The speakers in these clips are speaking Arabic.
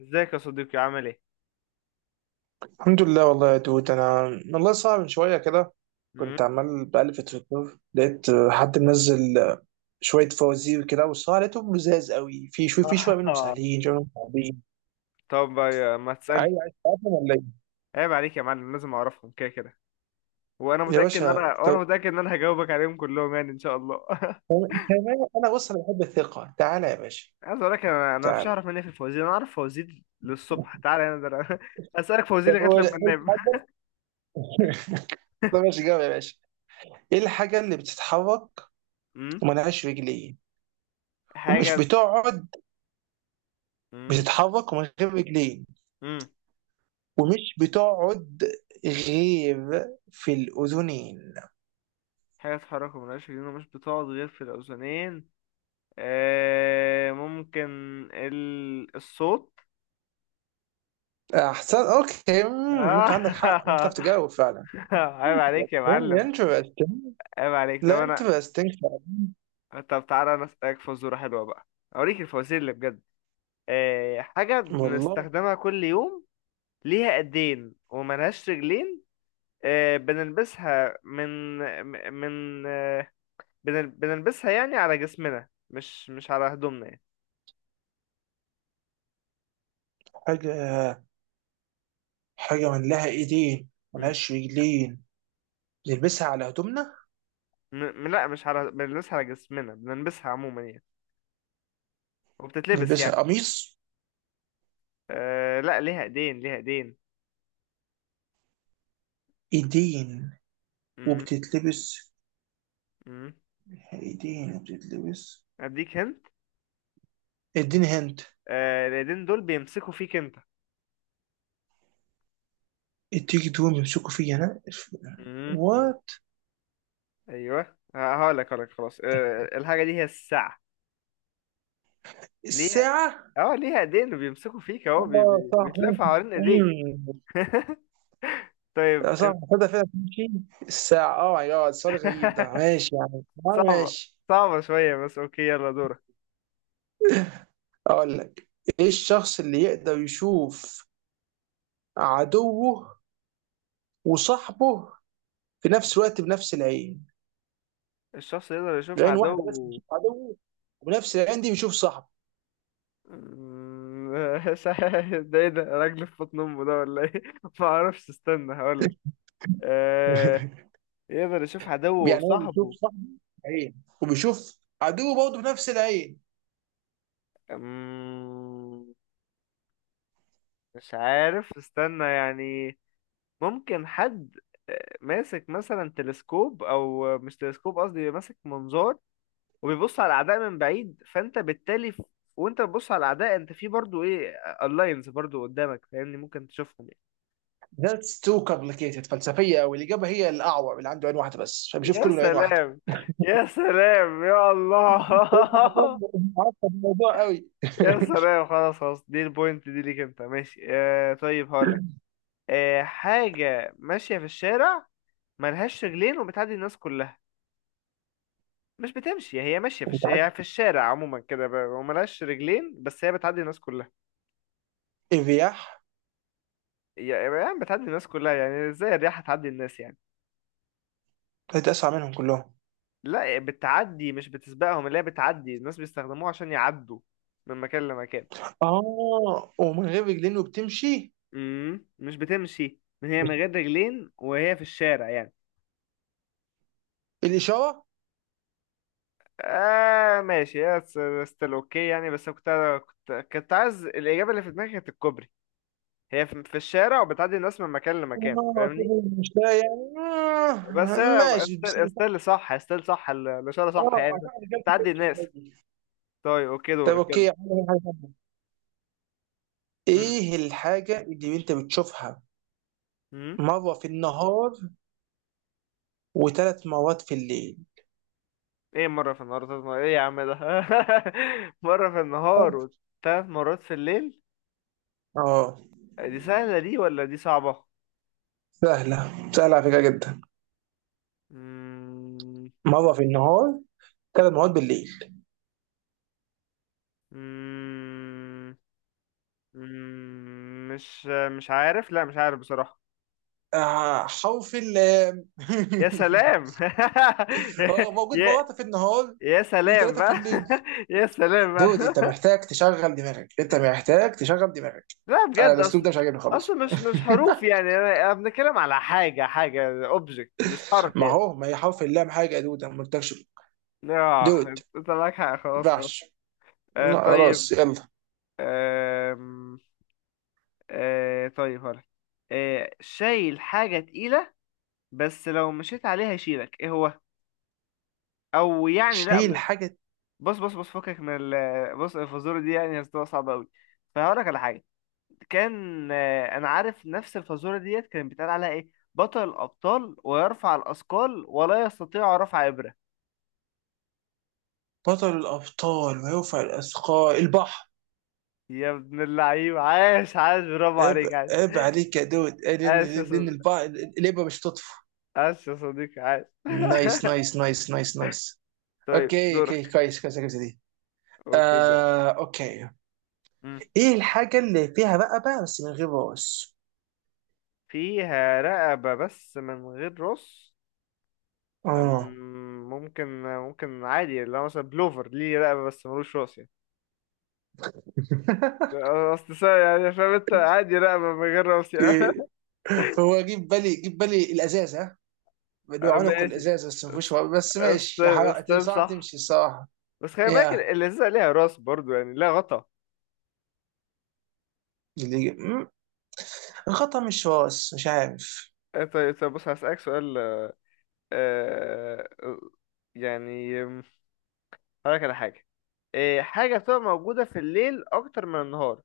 ازيك يا صديقي، عامل ايه؟ الحمد لله والله يا دود، انا والله صعب من شويه كده. مم؟ كنت عمال بقلب في تويتر، لقيت حد منزل شويه فوازير كده، والصراحه لقيتهم لزاز قوي، في شويه منهم آه. سهلين، شويه منهم صعبين. طب ما عايز تسألني. عايز تعرفهم ولا ايه؟ عيب عليك يا معلم، لازم اعرفهم كده كده. يا باشا، وانا طب متأكد ان انا هجاوبك عليهم كلهم يعني ان شاء الله. كمان انا بص، انا بحب الثقه، تعالى يا باشا. عايز اقول لك، انا مفيش تعالى، اعرف مني في الفوازير. انا اعرف فوازير للصبح، تعالى هنا، ده انا اسألك فوازير طب لغاية قول لما إيه انام. الحاجه. طب ماشي، جاوب يا باشا. ايه الحاجه اللي بتتحرك مم؟ وملهاش رجلين ومش حاجة. بتقعد؟ مم؟ بتتحرك ومن غير رجلين، مم؟ ومش بتقعد غير في الأذنين. حاجة تتحرك وملهاش رجلين ومش بتقعد غير في الأذنين. آه ممكن الصوت. أحسن، أوكي، ممكن عندك حق، آه. ممكن تعرف تجاوب فعلا. عيب عليك يا interesting معلم. interesting. عيب عليك. طب لا، انا، interesting فعلا. طب تعالى انا اسالك فزوره حلوه بقى. اوريك الفوازير اللي بجد. حاجه والله. بنستخدمها كل يوم، ليها ايدين وملهاش رجلين. بنلبسها من من بنلبسها يعني على جسمنا، مش على هدومنا يعني. حاجة حاجة من لها إيدين مم. ملهاش رجلين، نلبسها على هدومنا؟ م... لا، مش على، بنلبسها على جسمنا، بنلبسها عموما يعني، وبتتلبس نلبسها يعني. قميص؟ لا، ليها ايدين، ليها ايدين. إيدين مم. وبتتلبس مم. إيدين وبتتلبس. اديك هنت. إديني هنت. الايدين دول بيمسكوا فيك انت. التيك دوم يمسكوا فيا أنا، مم. وات. ايوه. هقولك خلاص، الحاجه دي هي الساعه. ليها، الساعة، اه ليها ايدين وبيمسكوا فيك اهو، اه صح، بيتلف ممكن. حوالين ايديك. صح، طيب. تصدق فعلا تمشي الساعة؟ اه ماي جاد، سؤال غريب ده، ماشي يعني، صعبه، ماشي. صعبه شويه بس اوكي، يلا دورك. اقول لك، ايه الشخص اللي يقدر يشوف عدوه وصاحبه في نفس الوقت بنفس العين؟ الشخص يقدر يشوف العين واحدة بس عدو. بيشوف عدوه، وبنفس العين دي بيشوف صاحبه. مم، ده ايه ده؟ راجل في بطن امه ده ولا ايه؟ ما اعرفش، استنى هقولك. آه... يقدر يشوف عدوه يعني هو بيشوف وصاحبه. صاحبه عين، وبيشوف عدوه برضه بنفس العين. مم، مش عارف، استنى يعني. ممكن حد ماسك مثلا تلسكوب، او مش تلسكوب قصدي، بيبقى ماسك منظار وبيبص على الاعداء من بعيد، فانت بالتالي وانت بتبص على الاعداء، انت في برضو ايه، اللاينز برضو قدامك، فاهمني؟ ممكن تشوفهم That's too complicated، فلسفية أوي. الإجابة هي الأعور اللي عنده عين واحدة بس، يعني. فبيشوف يا كله من عين واحدة. سلام، يا سلام يا الله. أنت عارف الموضوع قوي. يا سلام. خلاص خلاص، دي البوينت دي ليك انت، ماشي. طيب هقولك. حاجة ماشية في الشارع، ملهاش رجلين وبتعدي الناس كلها. مش بتمشي، هي ماشية أنت عارف، هي في الشارع عموما كده، وملهاش رجلين، بس هي بتعدي الناس كلها. الرياح. يعني بتعدي الناس كلها. يعني ازاي الرياح هتعدي الناس يعني؟ كانت اسرع منهم كلهم. لا، بتعدي مش بتسبقهم، اللي هي بتعدي الناس بيستخدموها عشان يعدوا من مكان لمكان. اه، ومن غير رجلين وبتمشي؟ مش بتمشي، هي من مش غير رجلين وهي في الشارع يعني. الاشاره؟ آه، ماشي يا، ستيل اوكي يعني، بس كنت، كنت عايز الإجابة اللي في دماغي، كانت الكوبري. هي في الشارع وبتعدي الناس من مكان لمكان، اه فاهمني؟ كده، مش لا يعني، بس أنا ماشي استل بس. استل صح استل صح، الإشارة صح اه، يعني. أعتقد جت تعدي بتمشي الناس. عادي. طيب أوكي، طب دورك اوكي يلا. يا عم، حاجة تانية. مم. ايه الحاجه اللي انت بتشوفها مم. مره في النهار وثلاث مرات في الليل؟ إيه؟ مرة في النهار وثلاث مرات، إيه يا عم ده؟ مرة في النهار وثلاث مرات في الليل. اه، دي سهلة دي ولا دي صعبة؟ سهله، سهله على فكره جدا. مم. مره في النهار، 3 مرات بالليل. مم. مم. مش عارف، لا مش عارف بصراحة. حرف ال. يا سلام. يا موجود يا مرات في النهار يا سلام وثلاثه في بقى. الليل. يا سلام بقى. دود، انت محتاج تشغل دماغك، انت محتاج تشغل دماغك. لا انا بجد، الاسلوب اصل، ده مش عاجبني خالص. مش حروف يعني، انا بنتكلم على حاجه، حاجه اوبجكت مش حرف ما يعني. هو، ما هي حرف اللام حاجه، يا دود انا ما قلتلكش. اه، دود، انت معاك حق، ما خلاص خلاص. ينفعش. آه لا، طيب. خلاص يلا. آم، آه طيب هقول. شايل حاجه تقيله، بس لو مشيت عليها يشيلك، ايه هو؟ او يعني لا شيل حاجه. بص بص بص، فكك من بص، الفزوره دي يعني هتبقى صعبه قوي، فهقول لك على حاجه. كان انا عارف نفس الفازوره ديت كان بيتقال عليها ايه، بطل الابطال ويرفع الاثقال ولا يستطيع رفع ابره. بطل الابطال ويرفع الاثقال، البحر. يا ابن اللعيب، عاش عاش، برافو عيب، عليك عاش. عيب عليك يا دود، لان عاش يا لان صديقي، البحر الابره مش تطفو. عاش يا صديقي، عاش. نايس نايس نايس نايس نايس. طيب اوكي اوكي، دورك. كويس كويس كويس دي. اوكي دورك. آه، اوكي. مم. ايه الحاجه اللي فيها بقى بس من غير راس؟ فيها رقبة بس من غير راس. اه. ممكن عادي، اللي هو مثلا بلوفر ليه رقبة بس ملوش راس يعني. أصل يعني فاهم انت؟ عادي رقبة من غير راس يعني. هو جيب بالي، جيب بالي، الازازه. اللي هو آه، عنق ماشي. الازازه، بس ما فيهوش ورق. بس ماشي، يا استيل حرام استيل صح، صح. تمشي الصراحه. بس خلي بالك، يا، اللذيذة ليها راس برضو يعني، لا غطا. مم. الخطأ، مش راس، مش عارف. آه، طيب طيب، بص هسألك سؤال. آه، يعني هقولك على حاجة. حاجة بتبقى موجودة في الليل أكتر من النهار،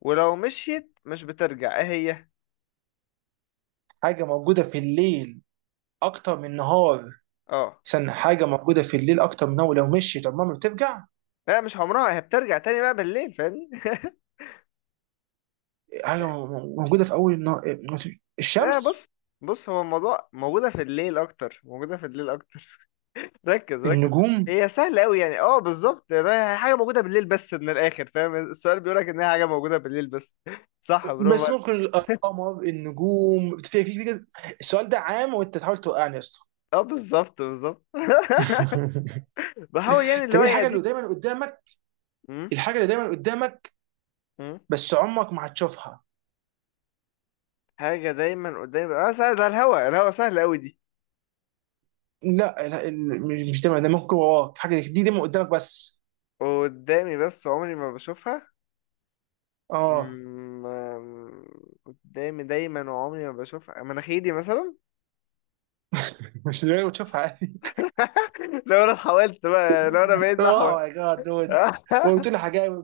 ولو مشيت مش بترجع، إيه هي؟ حاجه موجوده في الليل اكتر من النهار. اه استنى، حاجه موجوده في الليل اكتر من النهار، لو مشيت عمرها ما بترجع. لا، مش عمرها، هي بترجع تاني بقى بالليل، فاهمني؟ حاجه موجوده في اول النهار؟ لا الشمس؟ بص، بص هو الموضوع، موجودة في الليل أكتر، موجودة في الليل أكتر. ركز ركز. النجوم؟ هي سهلة أوي يعني. اه بالظبط، هي حاجة موجودة بالليل بس، من الآخر. فاهم السؤال بيقولك إن هي حاجة موجودة بالليل بس؟ صح، برافو بس عليك. ممكن القمر، النجوم، في كده. السؤال ده عام، وانت تحاول توقعني يا اسطى. اه بالظبط بالظبط. بحاول يعني، اللي طب، هو ايه إيه الحاجه اللي أديك. دايما قدامك م- الحاجه اللي دايما قدامك، م- بس عمرك ما هتشوفها. حاجة دايما قدامي. اه سهل، ده الهوا، سهل أوي دي. لا، لا، مش دايما، ده ممكن وراك حاجه، دي دايما قدامك بس. قدامي بس عمري ما بشوفها. اه. م- م- قدامي دايما وعمري ما بشوفها، مناخيري مثلا. مش دايما بتشوفها عادي. لو أنا حاولت بقى، لو أنا بقيت اوه أحول. ماي جاد دود، وقلت لي حاجه.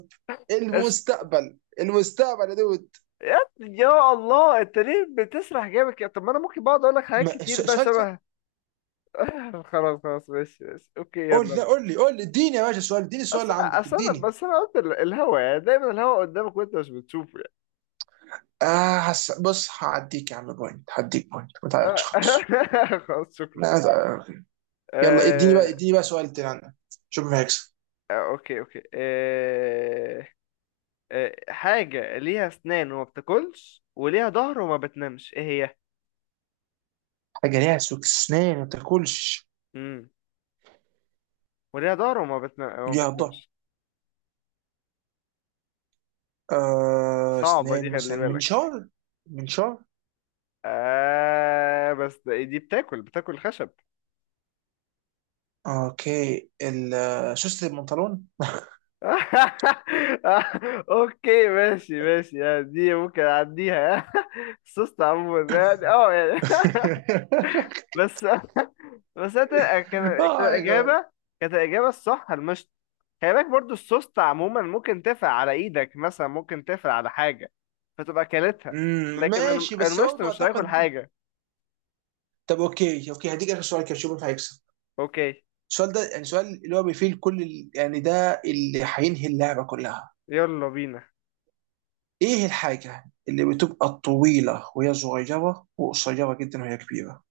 المستقبل، المستقبل يا دود. يا الله، انت ليه بتسرح جامد كده؟ طب ما انا ممكن بقعد اقول لك حاجات كتير بقى سؤال سهل. شبه. خلاص خلاص، ماشي ماشي اوكي، قول، يلا. لا قول لي، قول لي، اديني يا باشا السؤال، اديني السؤال اللي اصل عندك، اصل انا، اديني. بس انا قلت الهوا، يعني دايما الهوا قدامك وانت مش بتشوفه. اه، بص، هعديك يا عم بوينت، هديك بوينت، ما تعيطش خلاص. يعني خلاص شكرا. ما تع- يلا، اديني بقى، آه... اديني بقى سؤال تاني عندك، شوف مين هيكسب. اوكي اوكي. حاجة ليها اسنان وما بتاكلش وليها ظهر وما بتنامش، ايه هي؟ حاجه ليها سوكسنان ما تاكلش؟ امم وليها ظهر وما وما يا ضهر. بتنامش. صعبة دي، اسنان، خلي مثلا بالك. منشار. منشار. بس دي بتاكل خشب. اوكي، سوست البنطلون. اوكي ماشي ماشي يعني، دي ممكن اعديها. سوست عموما يعني، اه يعني. بس، بس أنت- كان اه كان ماي جاد. الاجابه كانت الاجابه الصح المشط. خلي بالك برضو السوست عموما ممكن تقفل على ايدك مثلا، ممكن تقفل على حاجه، فتبقى كلتها. لكن ماشي، بس المشط برضه مش هياكل اعتقد. حاجه. طب، اوكي اوكي، هديك اخر سؤال كده، شوف مين هيكسب. اوكي، السؤال ده يعني سؤال اللي هو بيفيل كل يعني ده اللي هينهي اللعبه كلها. يلا بينا. ايه الحاجه اللي بتبقى طويله وهي صغيره، وقصيره جدا وهي كبيره؟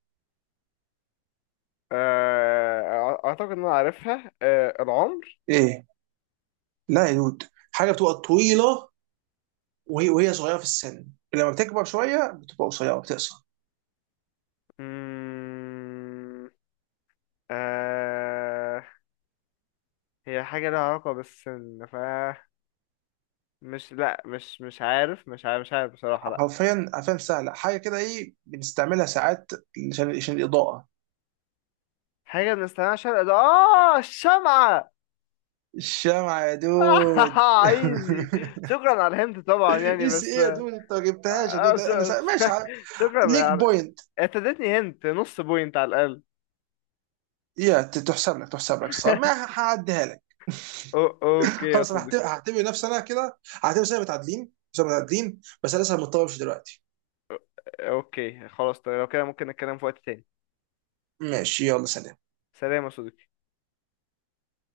آه، اعتقد ان انا عارفها، آه، العمر. ايه؟ لا يا دود، حاجه بتبقى طويله وهي صغيره في السن، لما بتكبر شويه بتبقى قصيره، بتقصر. مم، آه، هي حاجة لها علاقة بالسن، ف، مش، لا مش عارف، مش عارف مش عارف بصراحة، لا. حرفيا حرفيا سهله، حاجه كده، ايه بنستعملها ساعات عشان الاضاءه. حاجة بنستخدمها عشان ده، الشمعة. الشمعة يا دود. عايزي. شكرا على الهنت طبعا يعني، اي سي بس. ايه يا دود، انت ما جبتهاش، يا آه دود ش... انا ش- ماشي شكرا ليك يعني. بوينت. انت اديتني هنت نص بوينت على الأقل. يا، تحسب لك، تحسب لك صار، ما هعديها لك. اوكي يا خلاص، انا صديقي. هعتبر نفسي انا كده. هعتبر سنه متعادلين، سنه متعادلين، بس انا لسه مضطر امشي دلوقتي. اوكي خلاص، طيب لو كده ممكن نتكلم في وقت تاني. ماشي، يلا سلام. سلام يا صديقي.